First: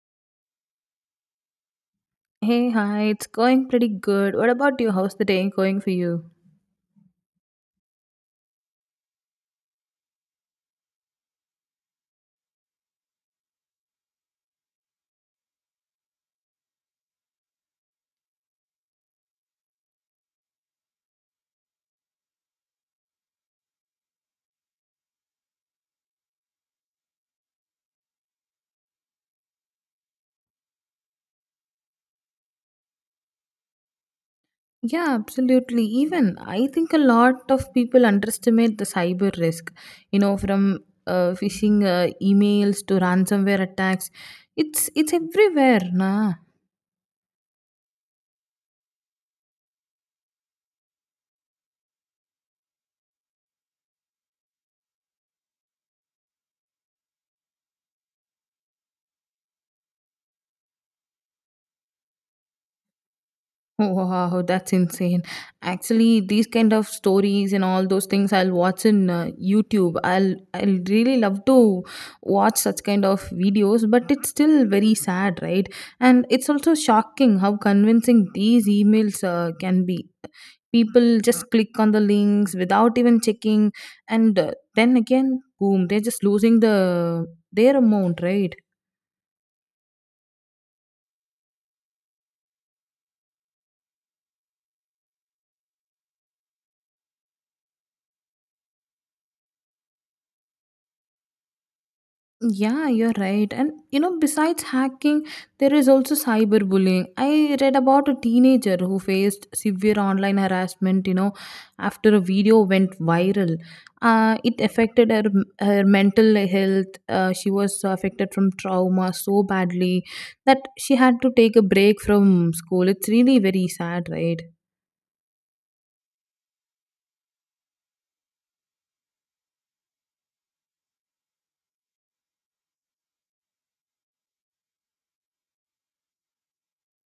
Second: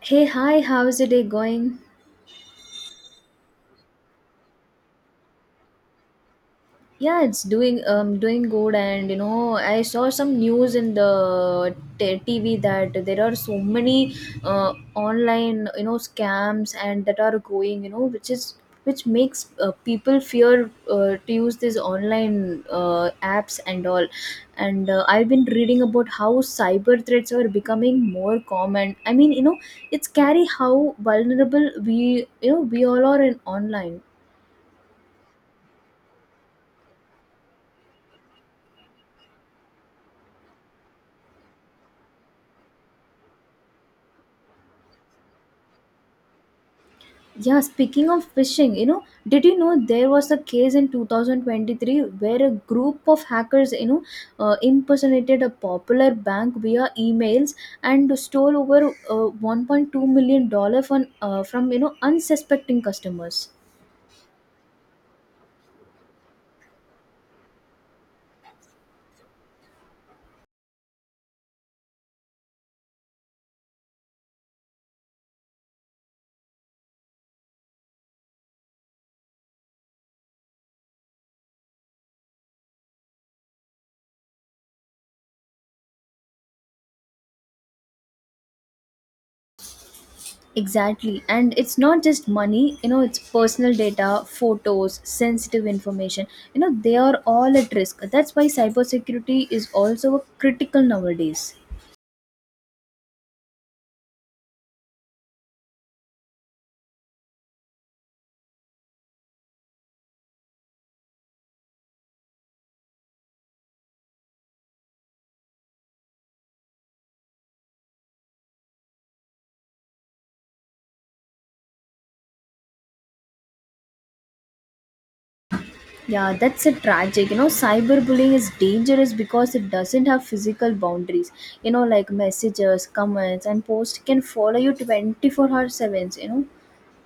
Hey, hi, how's the day going? Hey, hi, it's going pretty good. What about you? How's the day going for you? Yeah, it's doing good. I saw some news in the TV that there are so many online, scams and that are going, which makes people fear to use these online apps and all. And I've been reading about how cyber threats are becoming more common. It's scary how vulnerable we all are in online. Yeah, absolutely. Even I think a lot of people underestimate the cyber risk, you know, from phishing emails to ransomware attacks. It's everywhere, nah. Yeah, speaking of phishing, did you know there was a case in 2023 where a group of hackers, impersonated a popular bank via emails and stole over 1.2 million dollars from unsuspecting customers. Wow, that's insane. Actually, these kind of stories and all those things I'll watch in YouTube. I'll really love to watch such kind of videos, but it's still very sad, right? And it's also shocking how convincing these emails can be. People just click on the links without even checking and then again, boom, they're just losing the their amount, right? Exactly, and it's not just money. You know, it's personal data, photos, sensitive information. You know, they are all at risk. That's why cybersecurity is also critical nowadays. Yeah, you're right. And you know, besides hacking, there is also cyberbullying. I read about a teenager who faced severe online harassment, you know, after a video went viral. It affected her, her mental health. She was affected from trauma so badly that she had to take a break from school. It's really very sad, right? Yeah, that's a tragic. You know, cyberbullying is dangerous because it doesn't have physical boundaries. You know, like messages, comments, and posts can follow you 24 hours 7.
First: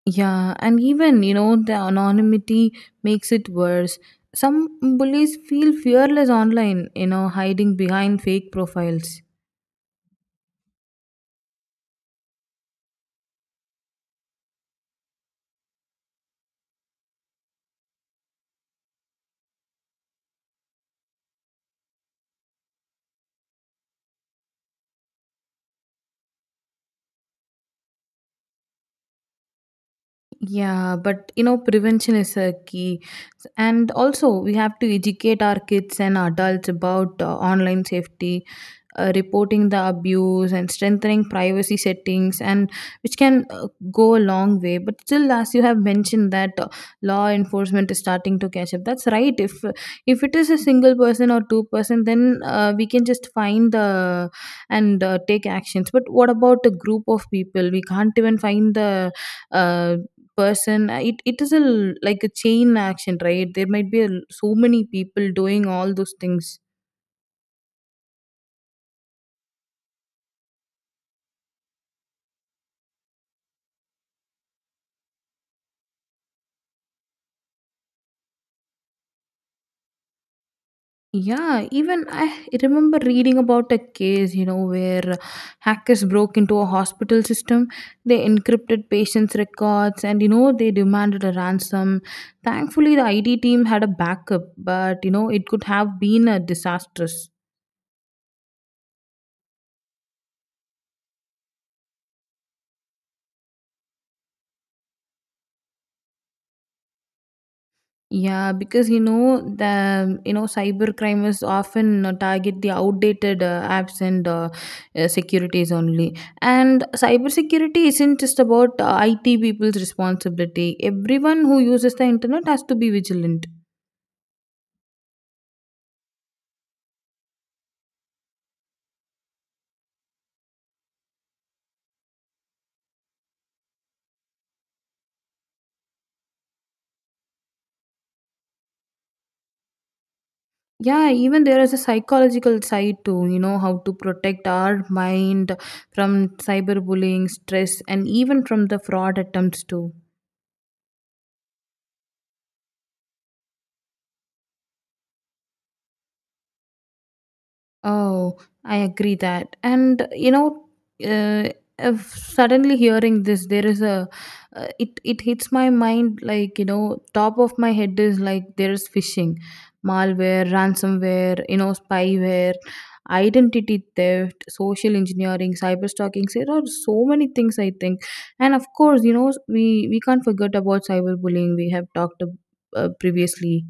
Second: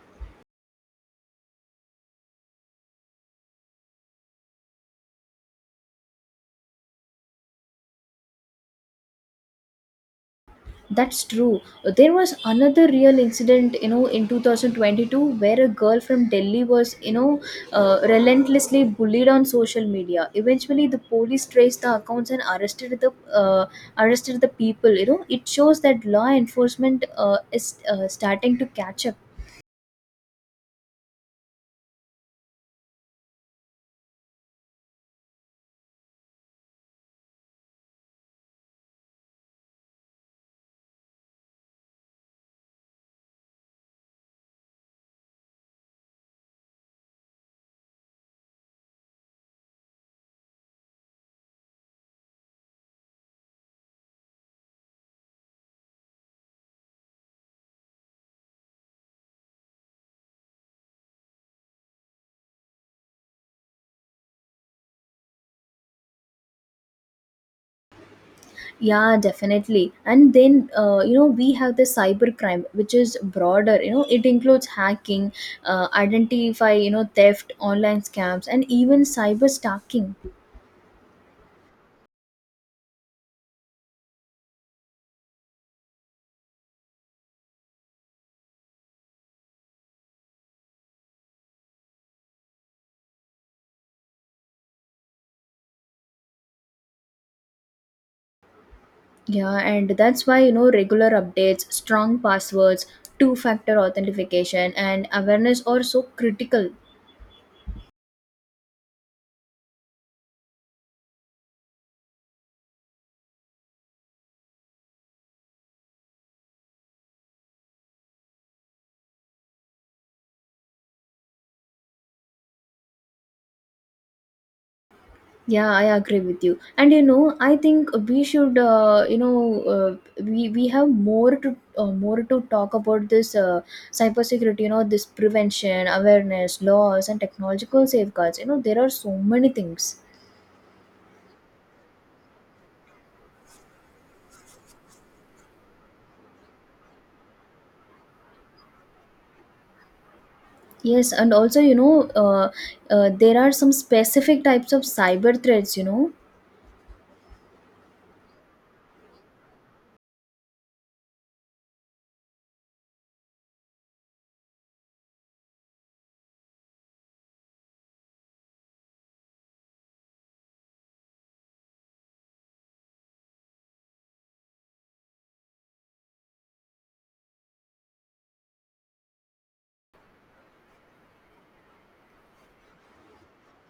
Yeah, and even, you know, the anonymity makes it worse. Some bullies feel fearless online, you know, hiding behind fake profiles. That's true. There was another real incident, in 2022 where a girl from Delhi was, relentlessly bullied on social media. Eventually, the police traced the accounts and arrested the people. You know, it shows that law enforcement is starting to catch up. Yeah, but you know, prevention is a key. And also, we have to educate our kids and adults about online safety, reporting the abuse, and strengthening privacy settings, and which can go a long way. But still, as you have mentioned, that law enforcement is starting to catch up. That's right. If it is a single person or two person, then we can just find the and take actions. But what about a group of people? We can't even find the uh, person it is a like a chain action, right? There might be a, so many people doing all those things. Yeah, definitely. And then, we have the cyber crime, which is broader. You know, it includes hacking, identify, theft, online scams, and even cyber stalking. Yeah, even I remember reading about a case, you know, where hackers broke into a hospital system. They encrypted patients records and you know they demanded a ransom. Thankfully the IT team had a backup, but you know it could have been a disastrous. Yeah, and that's why, regular updates, strong passwords, two factor authentication, and awareness are so critical. Yeah, because you know the you know cyber crime is often target the outdated apps and securities only. And cybersecurity isn't just about IT people's responsibility. Everyone who uses the internet has to be vigilant. Yeah, I agree with you. And you know, I think we should, we have more to talk about this cybersecurity. You know, this prevention, awareness, laws, and technological safeguards. You know, there are so many things. Yeah, even there is a psychological side too. You know how to protect our mind from cyberbullying, stress, and even from the fraud attempts too. Yes, and also there are some specific types of cyber threats. You know, Oh, I agree that. And you know, uh, if suddenly hearing this, there is a it hits my mind like, you know, top of my head is like there is phishing, malware, ransomware, you know, spyware, identity theft, social engineering, cyber stalking. There are so many things I think, and of course, you know, we can't forget about cyberbullying. We have talked previously.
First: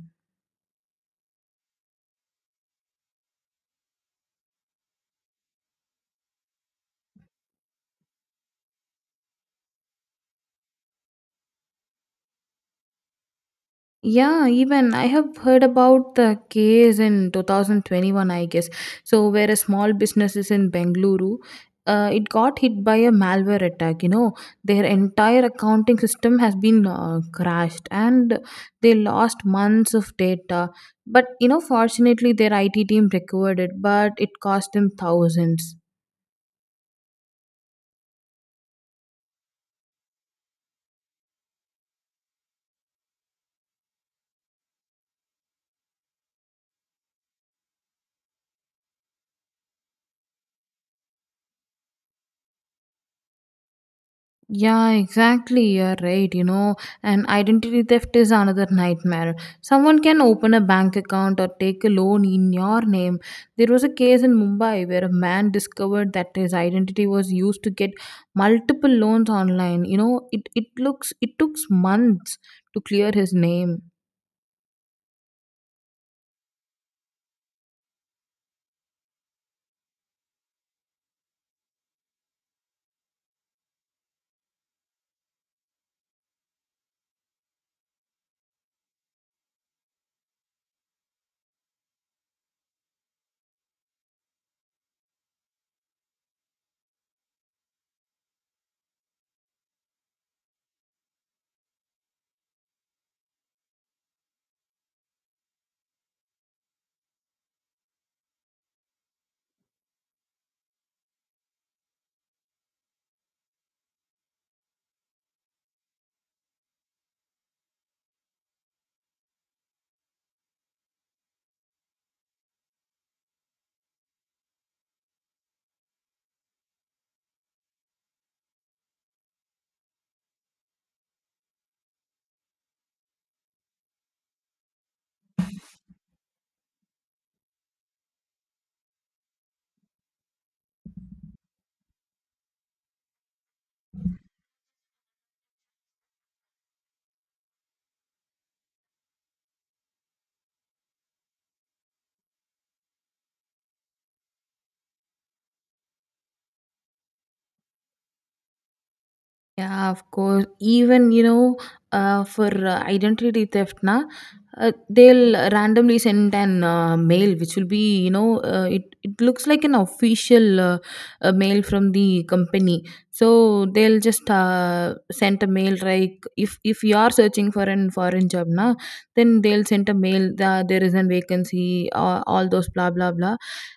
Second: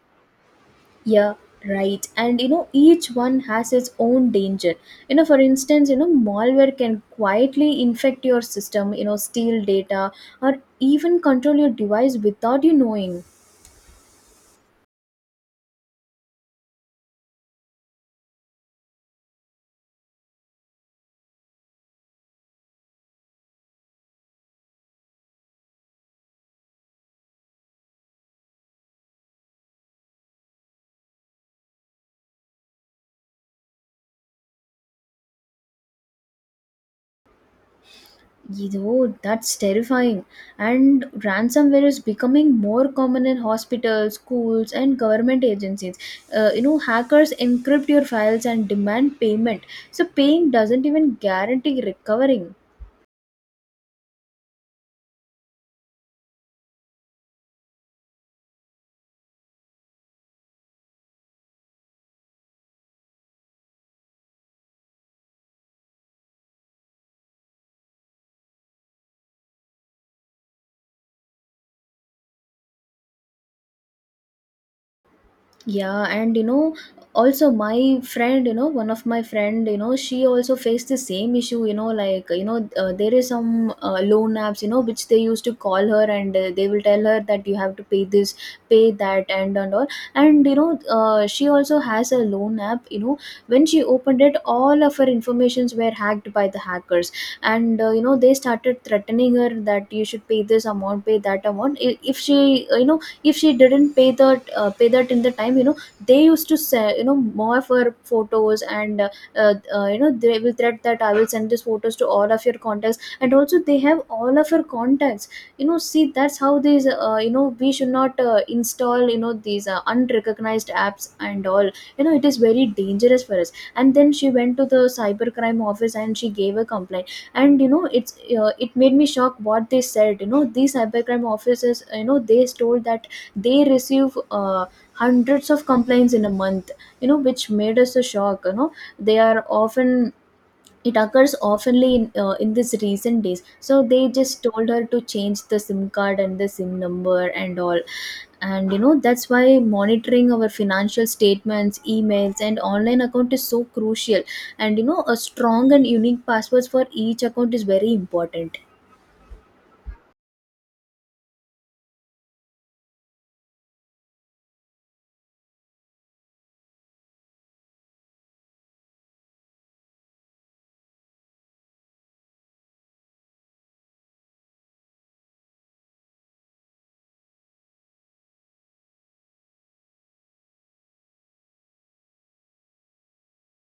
yeah, right. And you know, each one has its own danger. You know, for instance, malware can quietly infect your system, steal data, or even control your device without you knowing. Yeah, even I have heard about the case in 2021, I guess. So, where a small business is in Bengaluru, it got hit by a malware attack. You know, their entire accounting system has been crashed and they lost months of data. But, you know, fortunately, their IT team recovered it, but it cost them thousands. Oh, that's terrifying. And ransomware is becoming more common in hospitals, schools, and government agencies. Hackers encrypt your files and demand payment. So, paying doesn't even guarantee recovering. Yeah, exactly. You're right. You know, and identity theft is another nightmare. Someone can open a bank account or take a loan in your name. There was a case in Mumbai where a man discovered that his identity was used to get multiple loans online. You know, it looks it took months to clear his name. Yeah, and you know, also my friend, one of my friend, she also faced the same issue, there is some loan apps, which they used to call her and they will tell her that you have to pay this, pay that, and all. And you know, she also has a loan app, when she opened it, all of her informations were hacked by the hackers. And they started threatening her that you should pay this amount, pay that amount. If she, if she didn't pay that in the time, they used to say, more of her photos and they will threat that I will send these photos to all of your contacts, and also they have all of her contacts. You know, see, that's how these we should not install, these unrecognized apps and all. You know, it is very dangerous for us. And then she went to the cybercrime office and she gave a complaint. And you know, it's it made me shocked what they said. You know, these cybercrime officers, they told that they receive hundreds of complaints in a month. You know, which made us a shock. You know, they are often, it occurs oftenly in this recent days. So they just told her to change the sim card and the sim number and all. And you know, that's why monitoring our financial statements, emails, and online account is so crucial. And you know, a strong and unique passwords for each account is very important. Yeah, of course. Even, you know, for identity theft, na, they'll randomly send an mail which will be, you know, it looks like an official mail from the company. So they'll just send a mail like if you are searching for an foreign job, na, then they'll send a mail that there is a vacancy, all those blah blah blah,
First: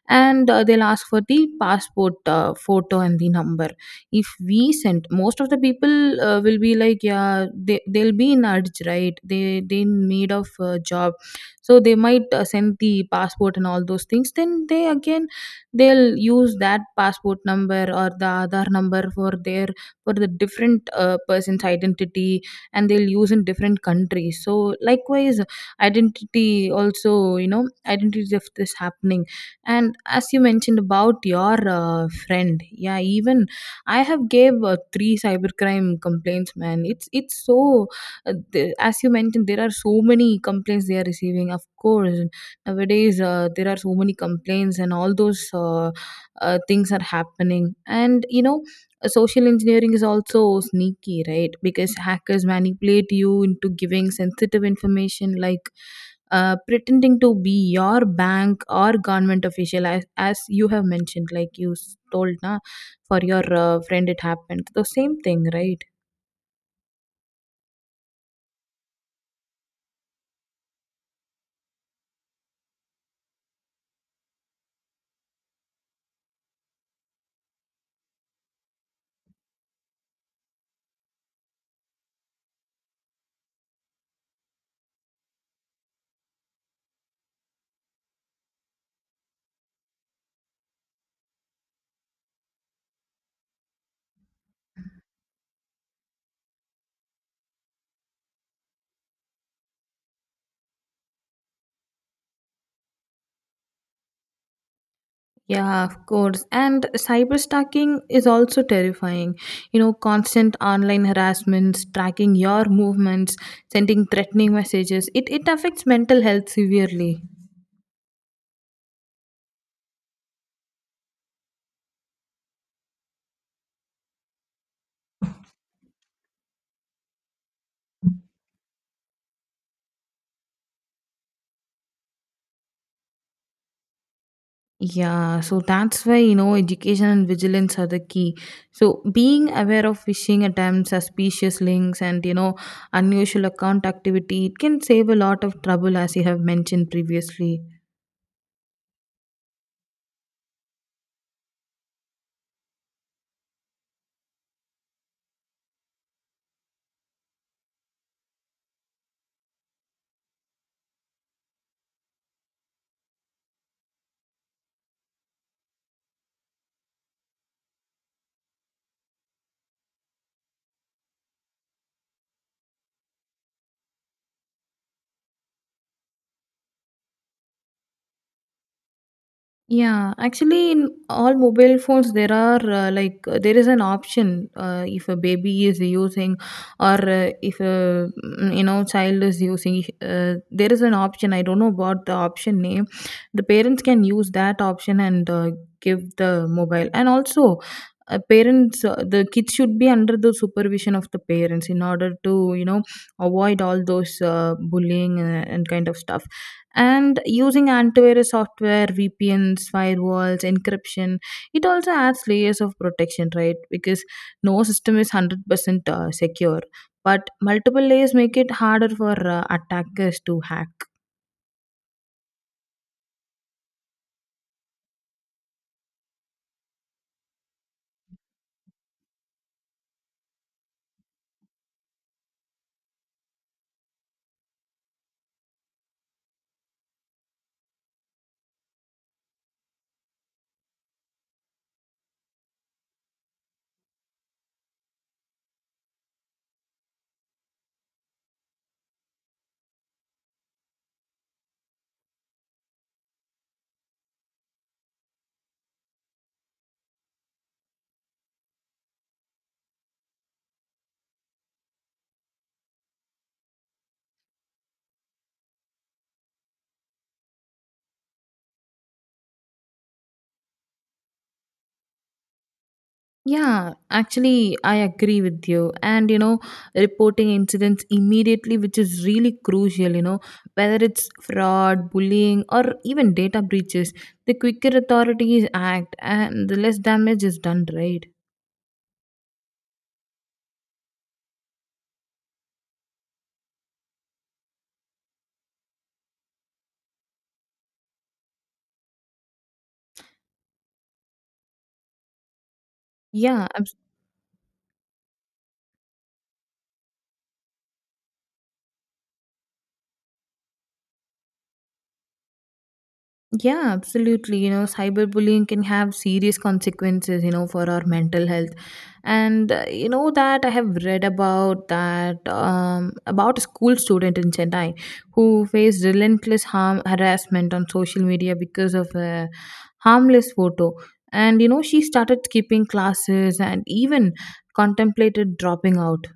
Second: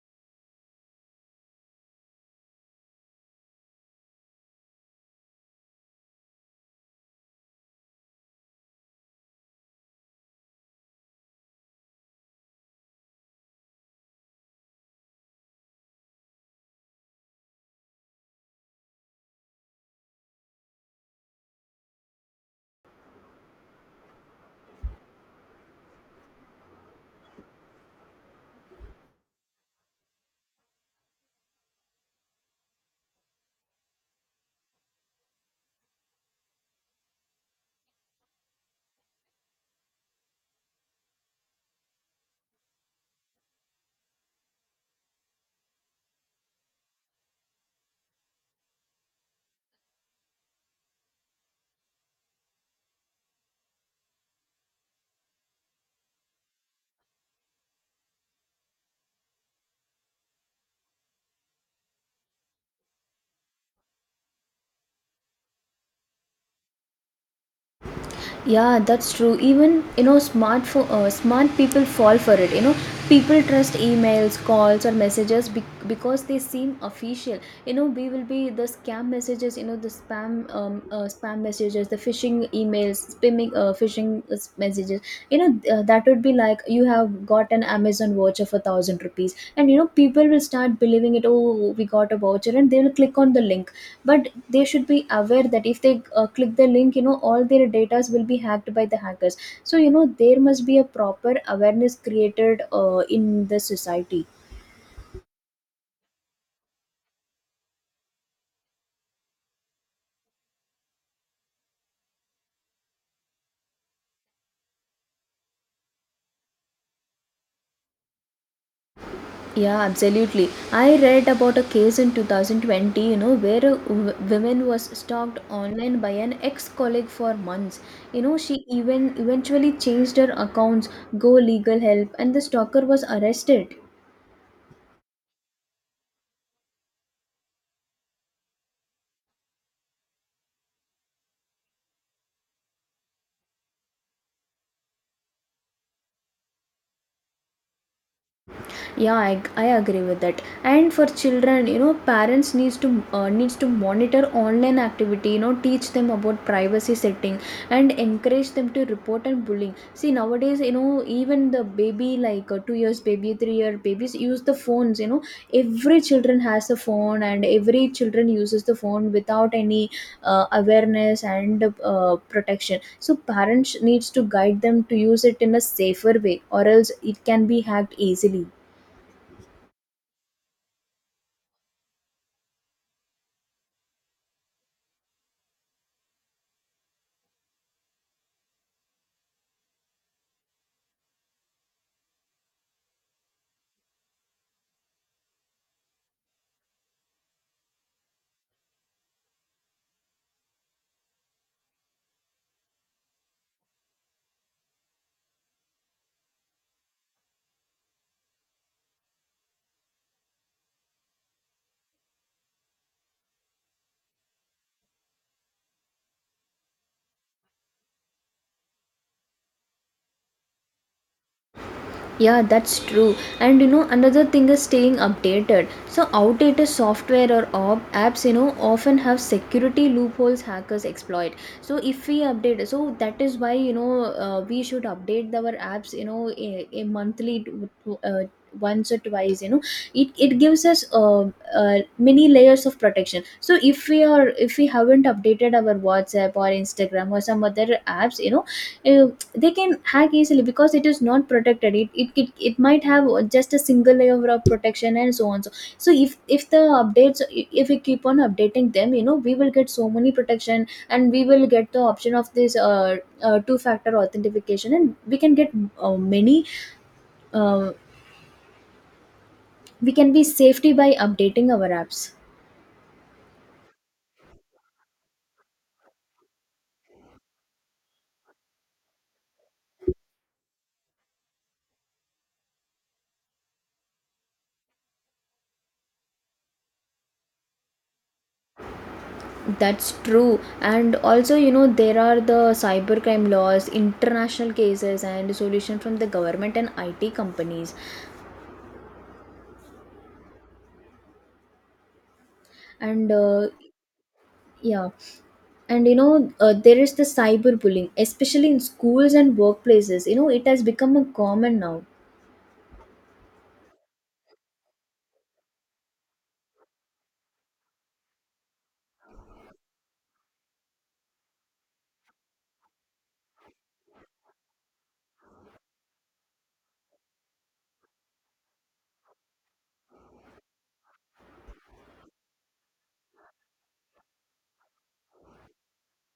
and they'll ask for the passport photo and the number. If we send, most of the people will be like yeah they'll be in urge, right? They in need of a job, so they might send the passport and all those things. Then they again they'll use that passport number or the Aadhaar number for their for the different person's identity, and they'll use in different countries. So likewise identity also, you know, identity theft is happening. And as you mentioned about your friend, yeah, even I have gave 3 cybercrime complaints, man. It's so as you mentioned, there are so many complaints they are receiving. Of course, nowadays there are so many complaints and all those things are happening. And you know, social engineering is also sneaky, right? Because hackers manipulate you into giving sensitive information like pretending to be your bank or government official, as you have mentioned, like you told, na, for your friend it happened the same thing, right? Yeah, that's true. Even you know, smart people fall for it. You know, people trust emails, calls, or messages because they seem official. You know, we will be the scam messages. You know, the spam messages, the phishing emails, spamming phishing messages. You know, that would be like you have got an amazon voucher for 1000 rupees. And you know, people will start believing it, oh, we got a voucher, and they will click on the link. But they should be aware that if they click the link, all their data will be hacked by the hackers. So you know, there must be a proper awareness created in the society. Yeah, of course. And cyberstalking is also terrifying. You know, constant online harassments, tracking your movements, sending threatening messages. It affects mental health severely. Yeah, absolutely. I read about a case in 2020, where a woman was stalked online by an ex-colleague for months. You know, she even eventually changed her accounts, go legal help, and the stalker was arrested. Yeah, so that's why you know education and vigilance are the key. So being aware of phishing attempts, suspicious links, and you know unusual account activity, it can save a lot of trouble, as you have mentioned previously. Yeah, I agree with that. And for children, parents needs to monitor online activity. You know, teach them about privacy setting, and encourage them to report and bullying. See nowadays, even the baby like 2 years baby, 3-year babies use the phones. You know, every children has a phone and every children uses the phone without any awareness and protection. So parents needs to guide them to use it in a safer way, or else it can be hacked easily. Yeah, actually, in all mobile phones, there are like there is an option if a baby is using, or if a you know child is using. There is an option. I don't know about the option name. The parents can use that option and give the mobile. And also, parents, the kids should be under the supervision of the parents in order to, you know, avoid all those bullying and kind of stuff. And using antivirus software, VPNs, firewalls, encryption, it also adds layers of protection, right? Because no system is 100% secure, but multiple layers make it harder for attackers to hack. Yeah, that's true. And you know, another thing is staying updated. So, outdated software or apps, often have security loopholes hackers exploit. So, if we update, so that is why, we should update our apps, a monthly, t- uh, once or twice. You know, it gives us many layers of protection. So if we are if we haven't updated our whatsapp or instagram or some other apps, they can hack easily because it is not protected. It might have just a single layer of protection and so on. So if the updates, if we keep on updating them, we will get so many protection, and we will get the option of this two factor authentication, and we can get many uh, we can be safety by updating our apps. Yeah, actually, I agree with you. And, you know, reporting incidents immediately, which is really crucial, you know, whether it's fraud, bullying, or even data breaches, the quicker authorities act and the less damage is done, right? That's true, and also you know there are the cybercrime laws, international cases, and solution from the government and it companies. And Yeah, abs- yeah. And you know, there is the cyberbullying, especially in schools and workplaces. You know, it has become a common now. yeah, absolutely. You know, cyberbullying can have serious consequences, you know, for our mental health. And you know that I have read about that about a school student in Chennai who faced relentless harm harassment on social media because of a harmless photo. And you know, she started skipping classes and even contemplated dropping out.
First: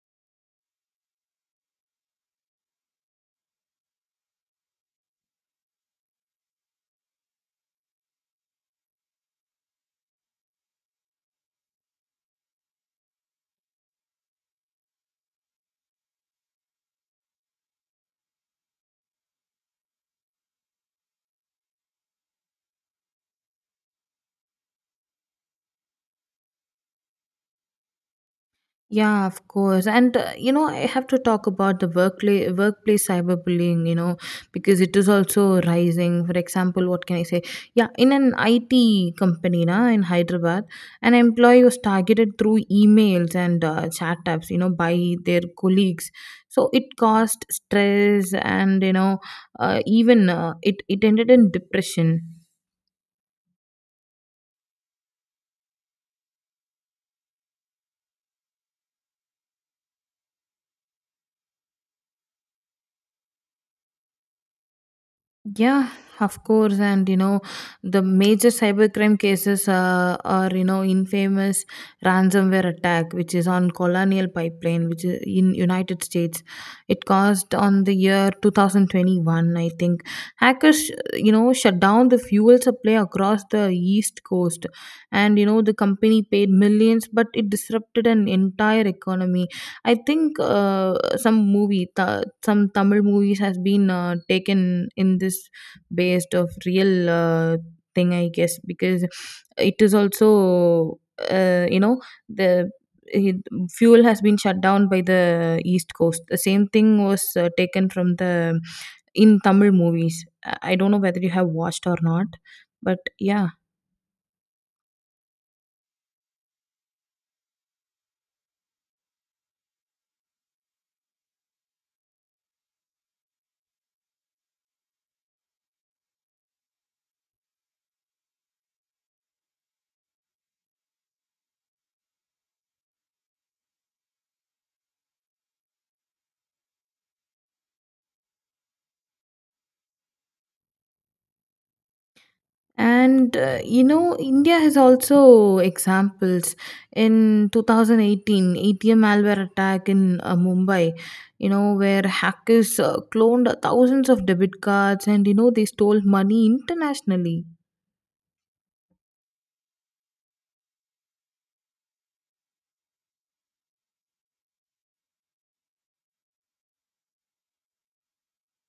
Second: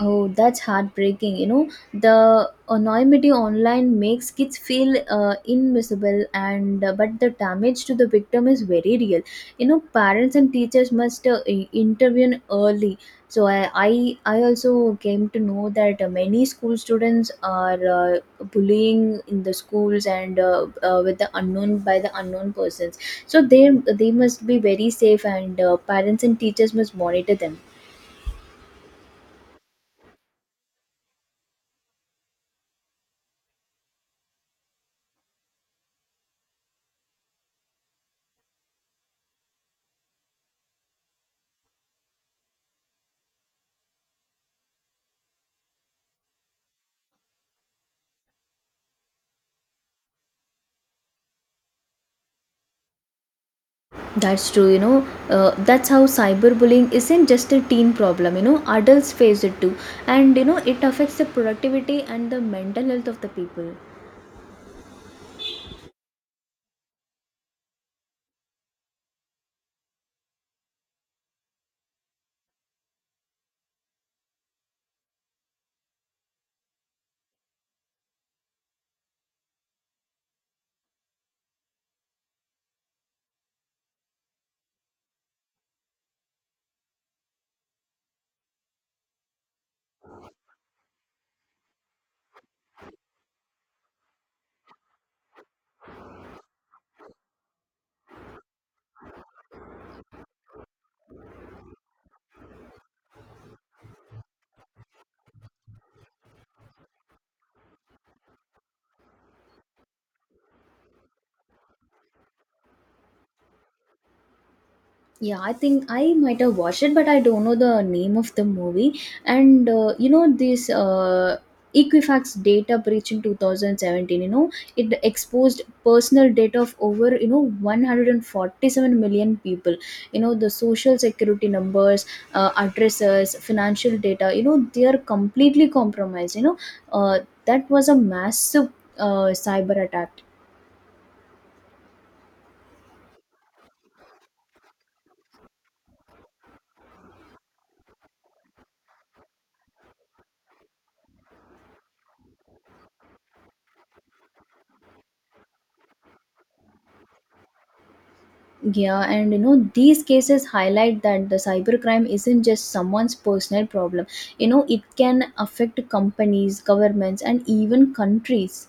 Oh, that's heartbreaking. You know, the anonymity online makes kids feel invisible, and but the damage to the victim is very real. You know, parents and teachers must intervene early. So I also came to know that many school students are bullying in the schools, and with the unknown by the unknown persons. So they must be very safe, and parents and teachers must monitor them. Yeah, of course. And, you know, I have to talk about the workplace cyberbullying, you know, because it is also rising. For example, what can I say? Yeah, in an IT company na, in Hyderabad, an employee was targeted through emails and chat apps, you know, by their colleagues. So it caused stress and, you know, even it ended in depression. That's true, you know. That's how cyberbullying isn't just a teen problem. You know, adults face it too. And, you know, it affects the productivity and the mental health of the people. Yeah, of course. And you know, the major cybercrime cases are, you know, infamous ransomware attack, which is on Colonial Pipeline, which is in United States. It caused on the year 2021, I think. Hackers, you know, shut down the fuel supply across the East Coast, and you know the company paid millions, but it disrupted an entire economy. I think some some Tamil movies has been taken in this based of real thing, I guess, because it is also you know the it- fuel has been shut down by the east coast. The same thing was taken from the in Tamil movies. I don't know whether you have watched or not, but yeah. Yeah, I think I might have watched it, but I don't know the name of the movie. And this Equifax data breach in 2017, it exposed personal data of over, 147 million people. You know, the social security numbers, addresses, financial data, they are completely compromised. Uh, that was a massive cyber attack. And you know, India has also examples. In 2018, ATM malware attack in Mumbai, you know, where hackers cloned thousands of debit cards and you know they stole money internationally. Yeah, and you know, these cases highlight that the cybercrime isn't just someone's personal problem. You know, it can affect companies, governments, and even countries.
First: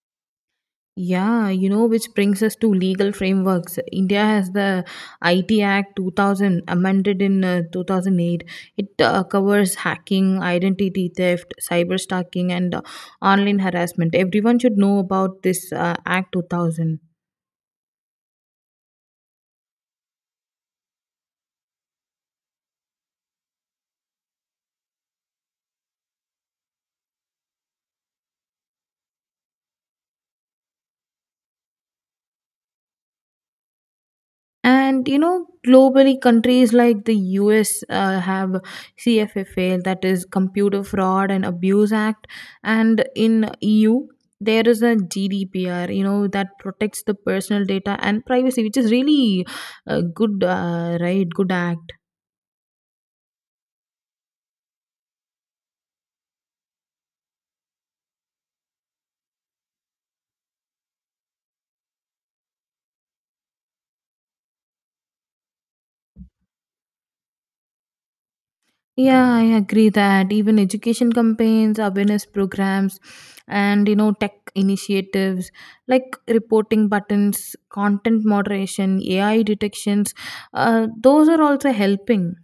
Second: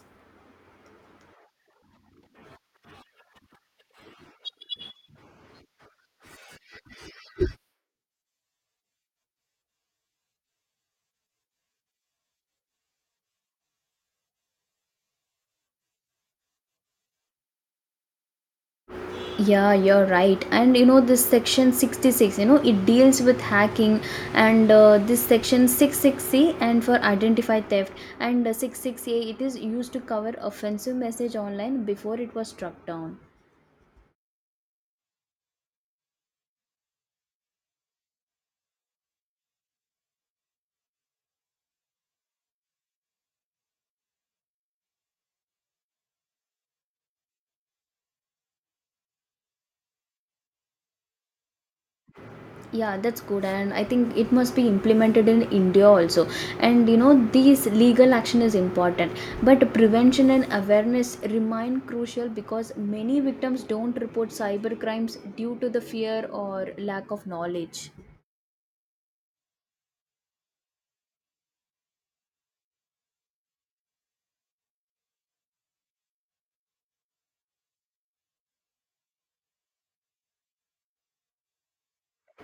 Yeah, you know, which brings us to legal frameworks. India has the IT Act 2000, amended in 2008. It covers hacking, identity theft, cyber stalking, and online harassment. Everyone should know about this Act 2000. Yeah, you're right. And you know, this section 66, it deals with hacking, and this section 66C and for identified theft, and 66A, it is used to cover offensive message online before it was struck down. And you know, globally, countries like the US have CFFA, that is Computer Fraud and Abuse Act, and in EU there is a GDPR, you know, that protects the personal data and privacy, which is really a good, right? Good act. Yeah, that's good, and I think it must be implemented in india also. And you know, these legal action is important, but prevention and awareness remain crucial because many victims don't report cyber crimes due to the fear or lack of knowledge. Yeah, I agree that, even education campaigns, awareness programs, and you know, tech initiatives like reporting buttons, content moderation, AI detections, those are also helping.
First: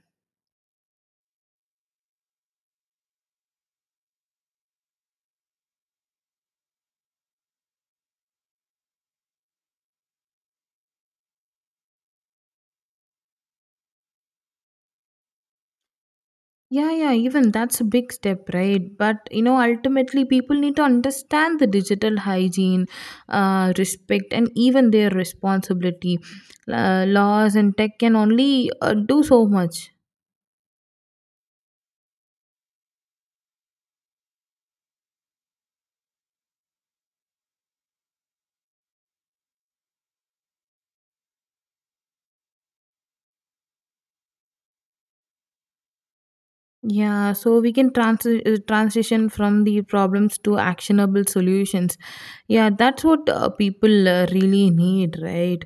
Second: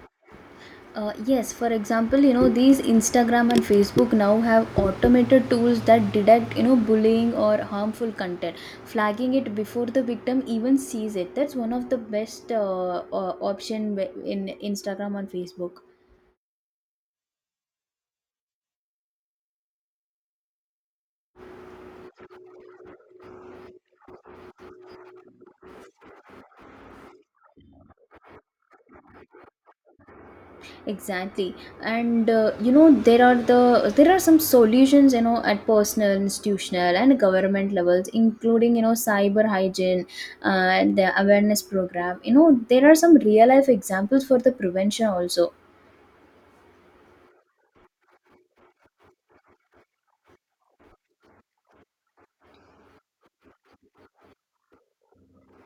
Yes, for example, these Instagram and Facebook now have automated tools that detect, bullying or harmful content, flagging it before the victim even sees it. That's one of the best option in Instagram and Facebook. Yeah, yeah, even that's a big step, right? But you know, ultimately, people need to understand the digital hygiene, respect, and even their responsibility. Laws and tech can only do so much. Exactly, and you know there are some solutions, you know, at personal, institutional, and government levels, including you know cyber hygiene and the awareness program. You know there are some real life examples for the prevention also. Yeah, so we can transition from the problems to actionable solutions. Yeah, that's what people really need, right?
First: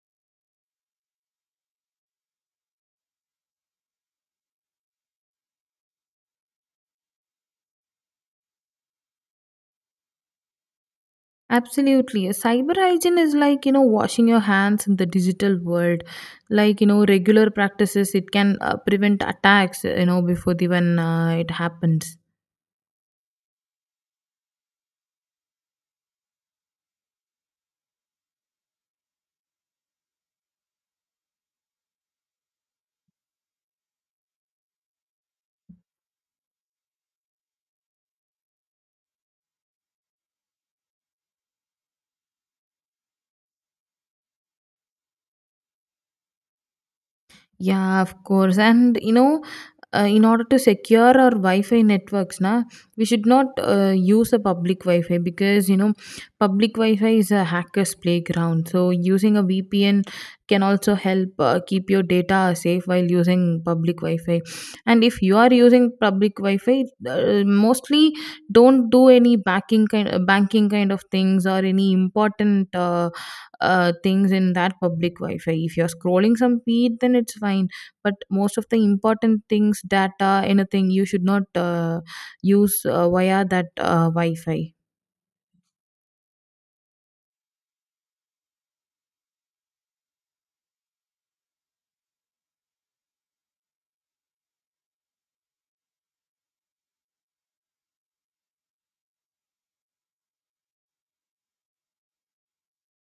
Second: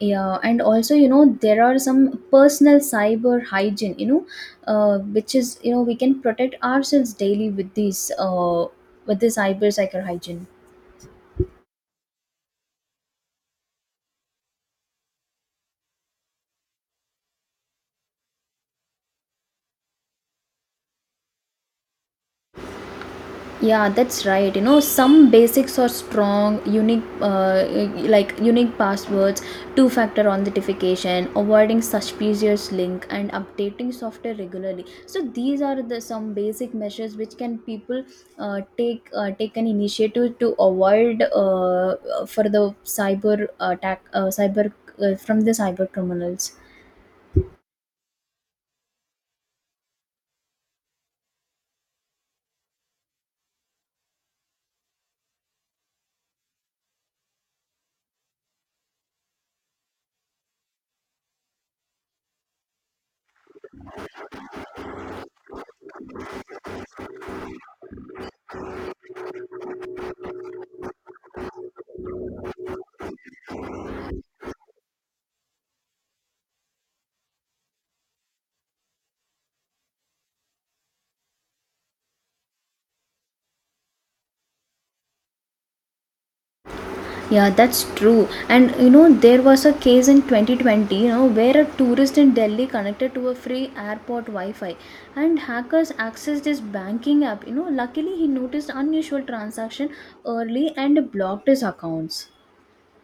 Yeah, and also you know there are some personal cyber hygiene. You know, which is you know we can protect ourselves daily with these with this cyber hygiene. Absolutely. Cyber hygiene is like, you know, washing your hands in the digital world. Like, you know, regular practices, it can prevent attacks, you know, before even it happens. Yeah, that's right. You know, some basics are strong, unique, like unique passwords, two factor authentication, avoiding suspicious link, and updating software regularly. So these are the some basic measures which can people take an initiative to avoid for the cyber attack, cyber from the cyber criminals. Yeah, of course. And you know, in order to secure our Wi-Fi networks, na, we should not use a public Wi-Fi because you know, public Wi-Fi is a hacker's playground. So using a VPN can also help keep your data safe while using public Wi-Fi. And if you are using public Wi-Fi, mostly don't do any banking kind of things or any important. Things in that public Wi-Fi. If you're scrolling some feed, then it's fine. But most of the important things, data, anything, you should not use via that Wi-Fi. Yeah, that's true. And you know, there was a case in 2020, you know, where a tourist in Delhi connected to a free airport Wi-Fi and hackers accessed his banking app. You know, luckily he noticed unusual transaction early and blocked his accounts.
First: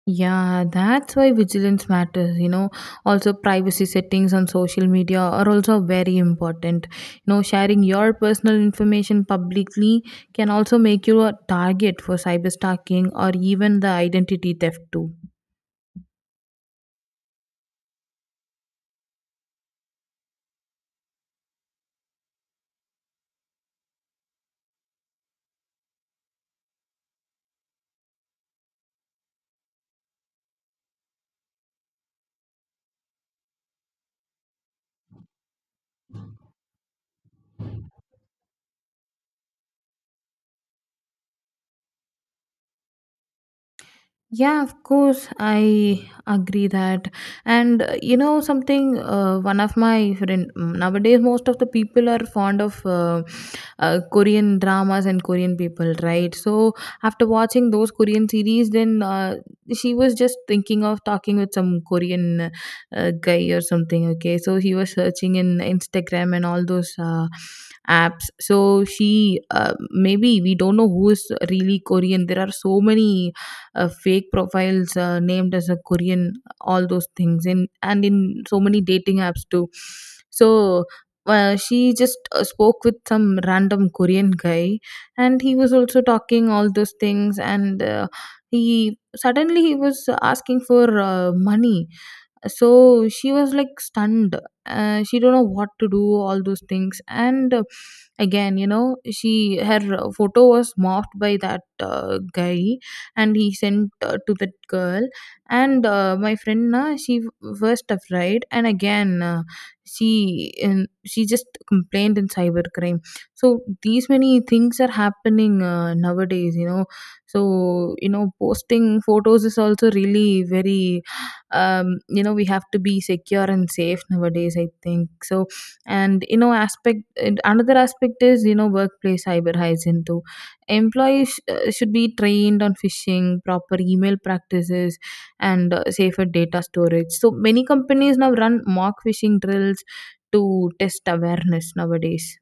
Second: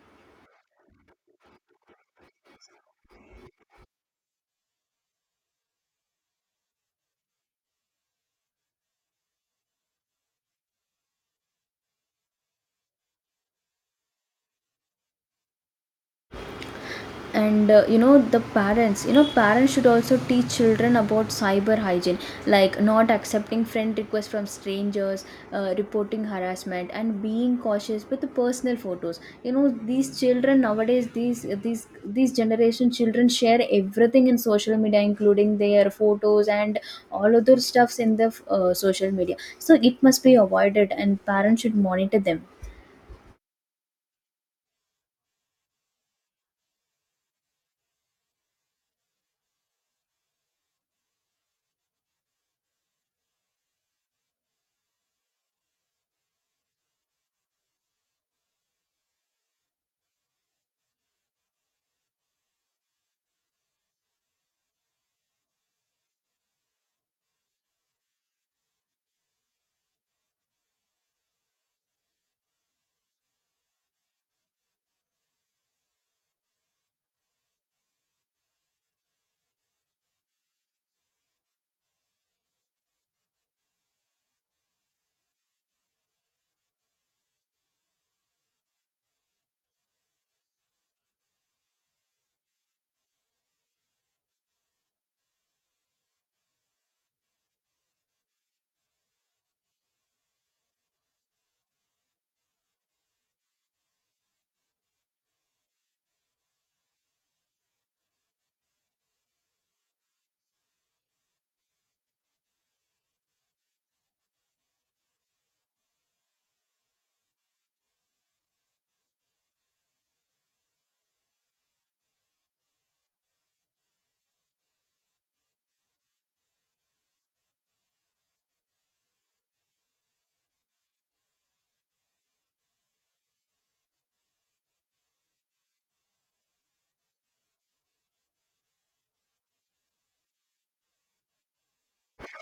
Yeah, that's why vigilance matters. You know, also privacy settings on social media are also very important. You know, sharing your personal information publicly can also make you a target for cyberstalking or even the identity theft too. And you know parents should also teach children about cyber hygiene, like not accepting friend requests from strangers, reporting harassment, and being cautious with the personal photos. You know, these children nowadays, these generation children share everything in social media, including their photos and all other stuffs in the social media, so it must be avoided and parents should monitor them. Yeah, of course, I agree that. And you know something, one of my friend nowadays, most of the people are fond of Korean dramas and Korean people, right? So after watching those Korean series, then she was just thinking of talking with some Korean guy or something. Okay, so he was searching in Instagram and all those. Apps, so she maybe we don't know who is really Korean. There are so many fake profiles named as a Korean, all those things in, and in so many dating apps too. So she just spoke with some random Korean guy, and he was also talking all those things. And he suddenly he was asking for money, so she was like stunned. She don't know what to do, all those things. And again, you know, she her photo was morphed by that guy, and he sent to that girl. And my friend, na, she first afraid, and again, she just complained in cybercrime. So these many things are happening nowadays, you know. So you know, posting photos is also really very you know, we have to be secure and safe nowadays, I think so. And you know, aspect, and another aspect is, you know, workplace cyber hygiene too. Employees should be trained on phishing, proper email practices, and safer data storage. So many companies now run mock phishing drills to test awareness nowadays.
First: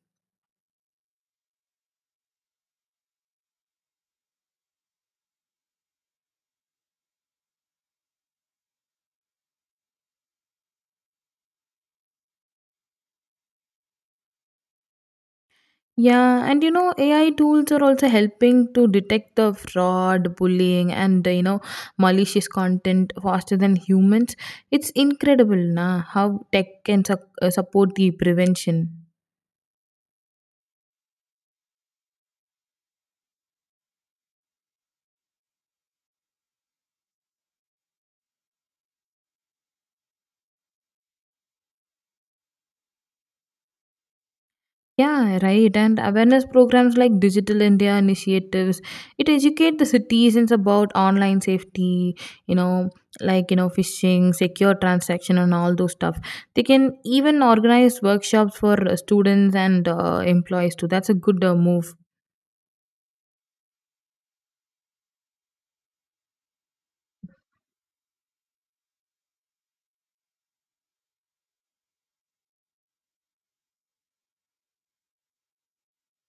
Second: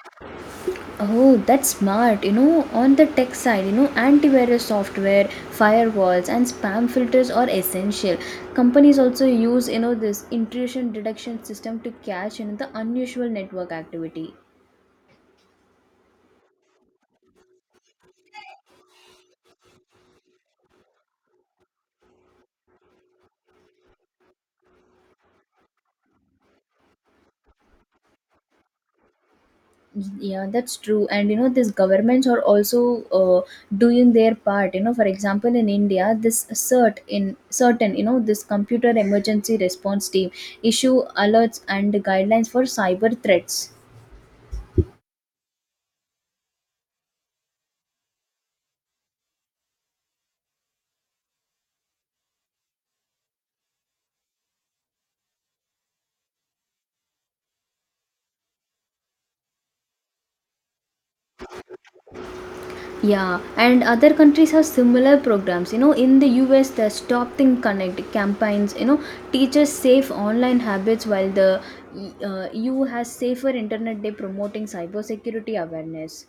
Oh, that's smart. You know, on the tech side, you know, antivirus software, firewalls, and spam filters are essential. Companies also use, you know, this intrusion detection system to catch, you know, the unusual network activity. Yeah, and you know, AI tools are also helping to detect the fraud, bullying, and you know, malicious content faster than humans. It's incredible, na, how tech can support the prevention. Yeah, that's true. And you know, these governments are also doing their part. You know, for example, in India, this CERT-In in certain, you know, this Computer Emergency Response Team issue alerts and guidelines for cyber threats. Yeah, right. And awareness programs like Digital India initiatives, it educate the citizens about online safety, you know, like, you know, phishing, secure transaction, and all those stuff. They can even organize workshops for students and employees too. That's a good move. Yeah, and other countries have similar programs. You know, in the US, the Stop Think Connect campaigns, you know, teaches safe online habits, while the EU has Safer Internet Day promoting cybersecurity awareness.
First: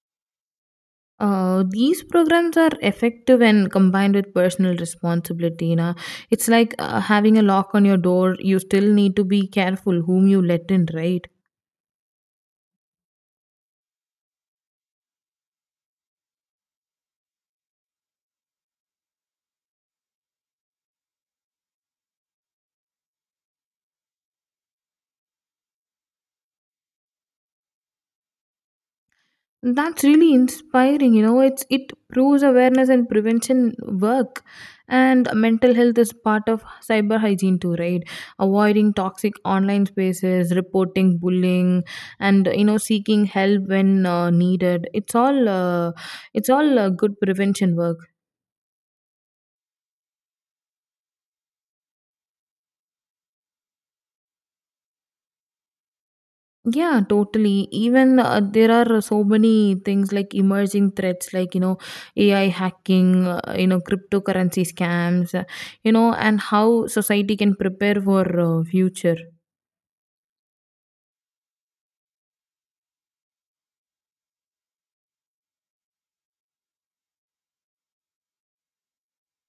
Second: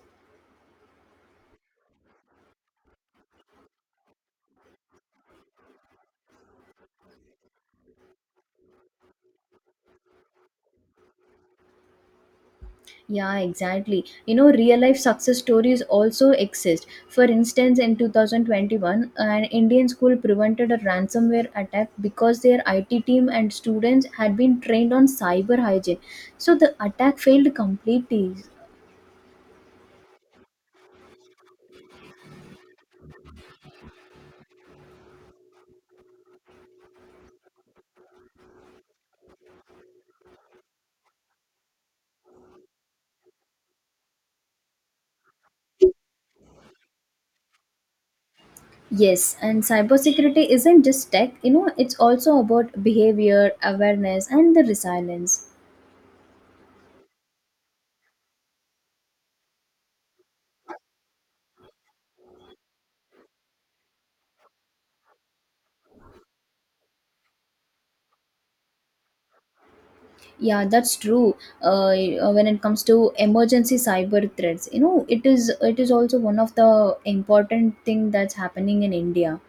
These programs are effective when combined with personal responsibility. You know, it's like having a lock on your door. You still need to be careful whom you let in, right? Yeah, exactly. You know, real life success stories also exist. For instance, in 2021, an Indian school prevented a ransomware attack because their IT team and students had been trained on cyber hygiene. So the attack failed completely. That's really inspiring. You know, it proves awareness and prevention work, and mental health is part of cyber hygiene too, right? Avoiding toxic online spaces, reporting bullying, and you know, seeking help when needed. It's all good prevention work. Yes, and cybersecurity isn't just tech, you know, it's also about behavior, awareness, and the resilience. Yeah, totally. Even there are so many things like emerging threats, like you know, AI hacking, you know, cryptocurrency scams, you know, and how society can prepare for future. Yeah, that's true. Uh, when it comes to emergency cyber threats, you know, it is also one of the important thing that's happening in India.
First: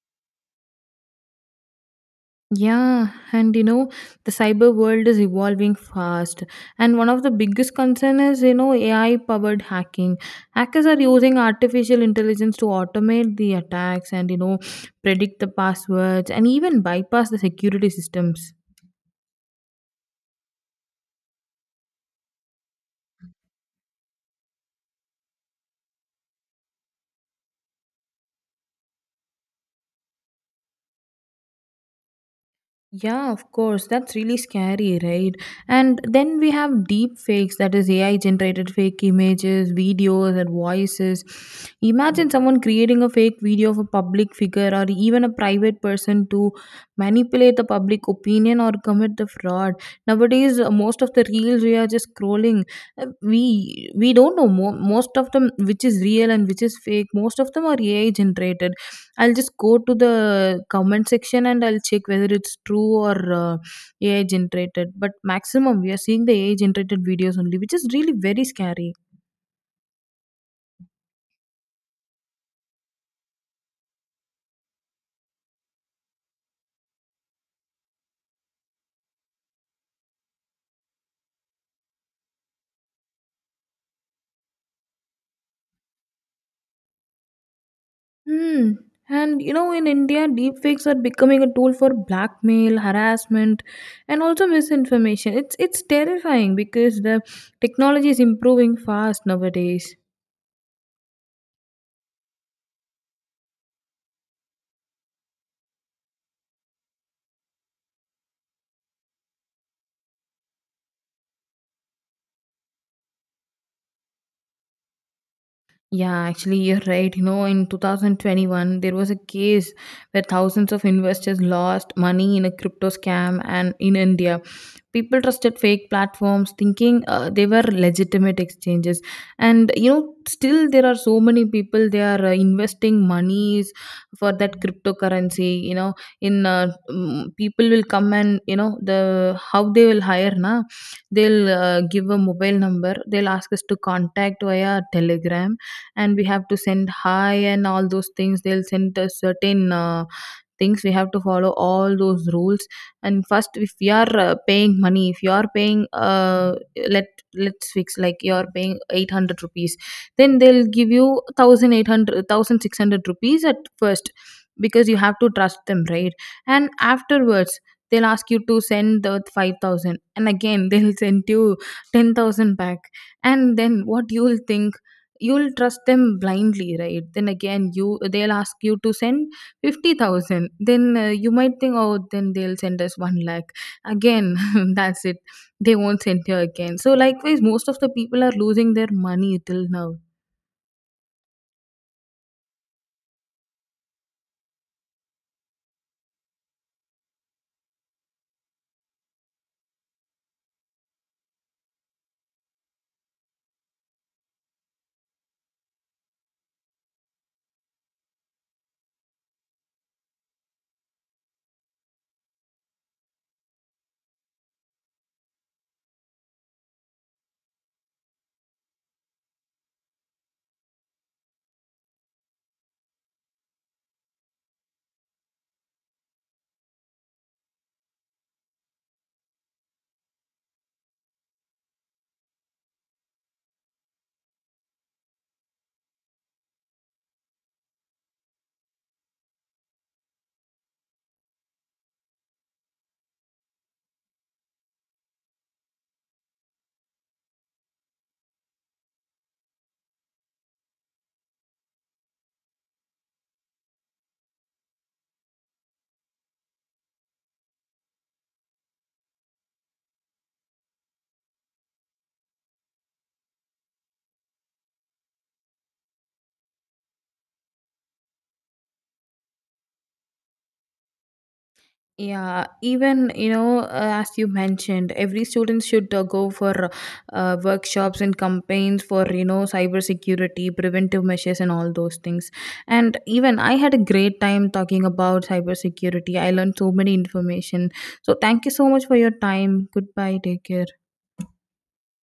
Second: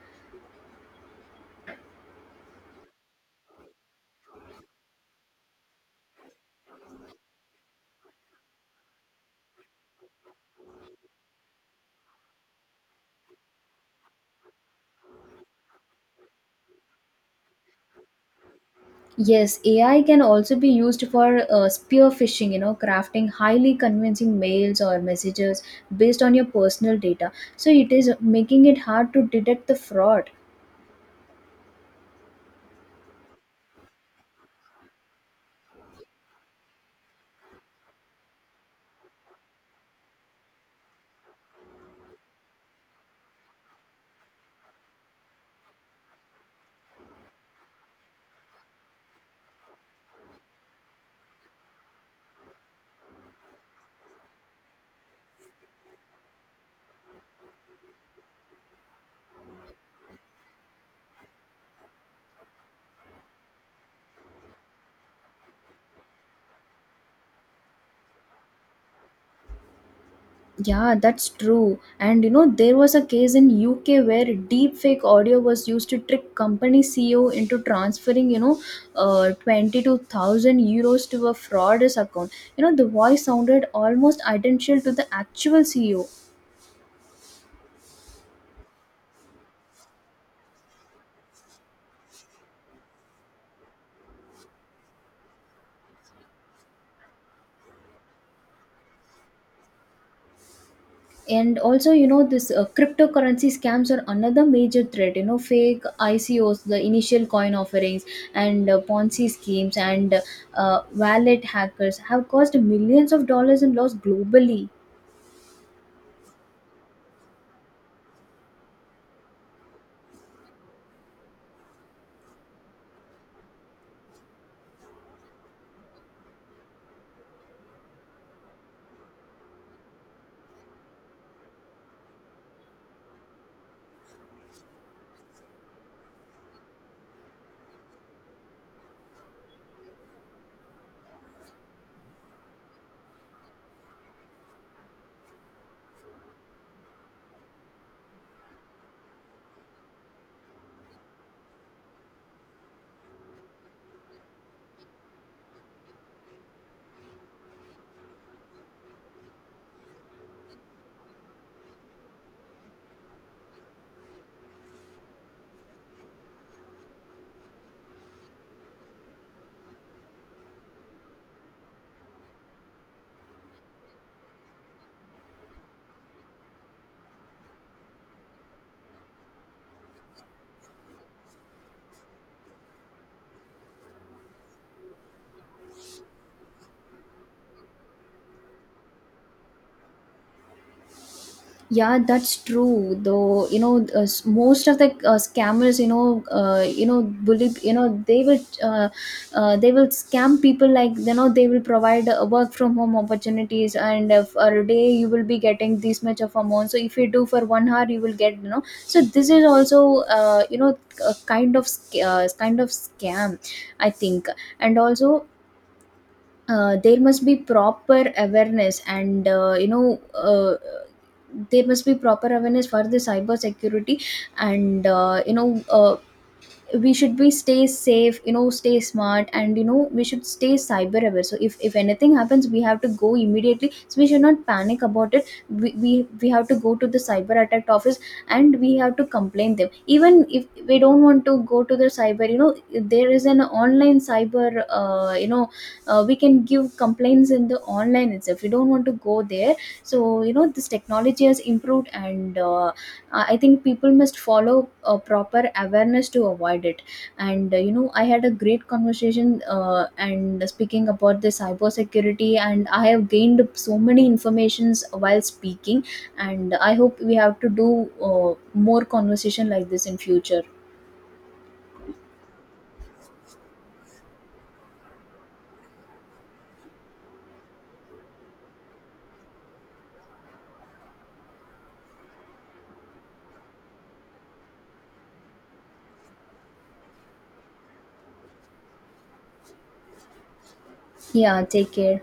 Yeah, and you know, the cyber world is evolving fast, and one of the biggest concern is, you know, AI powered hacking. Hackers are using artificial intelligence to automate the attacks, and you know, predict the passwords and even bypass the security systems. Yes, AI can also be used for spear phishing, you know, crafting highly convincing mails or messages based on your personal data. So it is making it hard to detect the fraud. Yeah, of course. That's really scary, right? And then we have deep fakes, that is AI generated fake images, videos, and voices. Imagine someone creating a fake video of a public figure or even a private person to manipulate the public opinion or commit the fraud. Nowadays, most of the reels we are just scrolling. We don't know most of them which is real and which is fake. Most of them are AI generated. I'll just go to the comment section and I'll check whether it's true or AI generated. But maximum, we are seeing the AI generated videos only, which is really very scary. Yeah, that's true. And you know, there was a case in UK where deepfake audio was used to trick company CEO into transferring, €22,000 to a fraudster's account. You know, the voice sounded almost identical to the actual CEO. Hmm. And you know, in India, deepfakes are becoming a tool for blackmail, harassment, and also misinformation. It's terrifying because the technology is improving fast nowadays. And also, you know, this cryptocurrency scams are another major threat. You know, fake ICOs, the initial coin offerings, and Ponzi schemes, and wallet hackers have caused millions of dollars in loss globally. Yeah, actually, you're right. You know, in 2021, there was a case where thousands of investors lost money in a crypto scam and in India. People trusted fake platforms thinking they were legitimate exchanges. And, you know, still there are so many people, they are investing monies for that cryptocurrency. You know, in people will come and, you know, the how they will hire, na, they'll give a mobile number, they'll ask us to contact via Telegram, and we have to send hi and all those things. They'll send us certain things, we have to follow all those rules. And first, if you are paying money, if you are paying let let's fix like you are paying 800 rupees, then they'll give you 1800 rupees at first because you have to trust them, right? And afterwards, they'll ask you to send the 5000, and again they'll send you 10,000 back. And then what you'll think? You'll trust them blindly, right? Then again you they'll ask you to send 50,000. Then you might think, oh, then they'll send us 1 lakh again. That's it, they won't send you again. So likewise, most of the people are losing their money till now. Yeah, that's true. Though you know, most of the scammers, you know, bully, you know, they will scam people, like you know, they will provide work from home opportunities, and for a day you will be getting this much of amount. So if you do for 1 hour, you will get you know. So this is also you know a kind of scam, I think, and also. There must be proper awareness and you know There must be proper awareness for the cyber security, and we should be stay safe, you know, stay smart, and you know we should stay cyber aware. So if anything happens we have to go immediately, so we should not panic about it. We have to go to the cyber attack office and we have to complain them. Even if we don't want to go to the cyber, you know, there is an online cyber, we can give complaints in the online itself, we don't want to go there. So you know this technology has improved, and I think people must follow a proper awareness to avoid it. And you know, I had a great conversation and speaking about the cybersecurity, and I have gained so many informations while speaking, and I hope we have to do more conversation like this in future. Yeah, even you know, as you mentioned, every student should go for workshops and campaigns for you know cybersecurity, preventive measures, and all those things. And even I had a great time talking about cybersecurity. I learned so many information. So thank you so much for your time. Goodbye. Take care. Yeah, take care.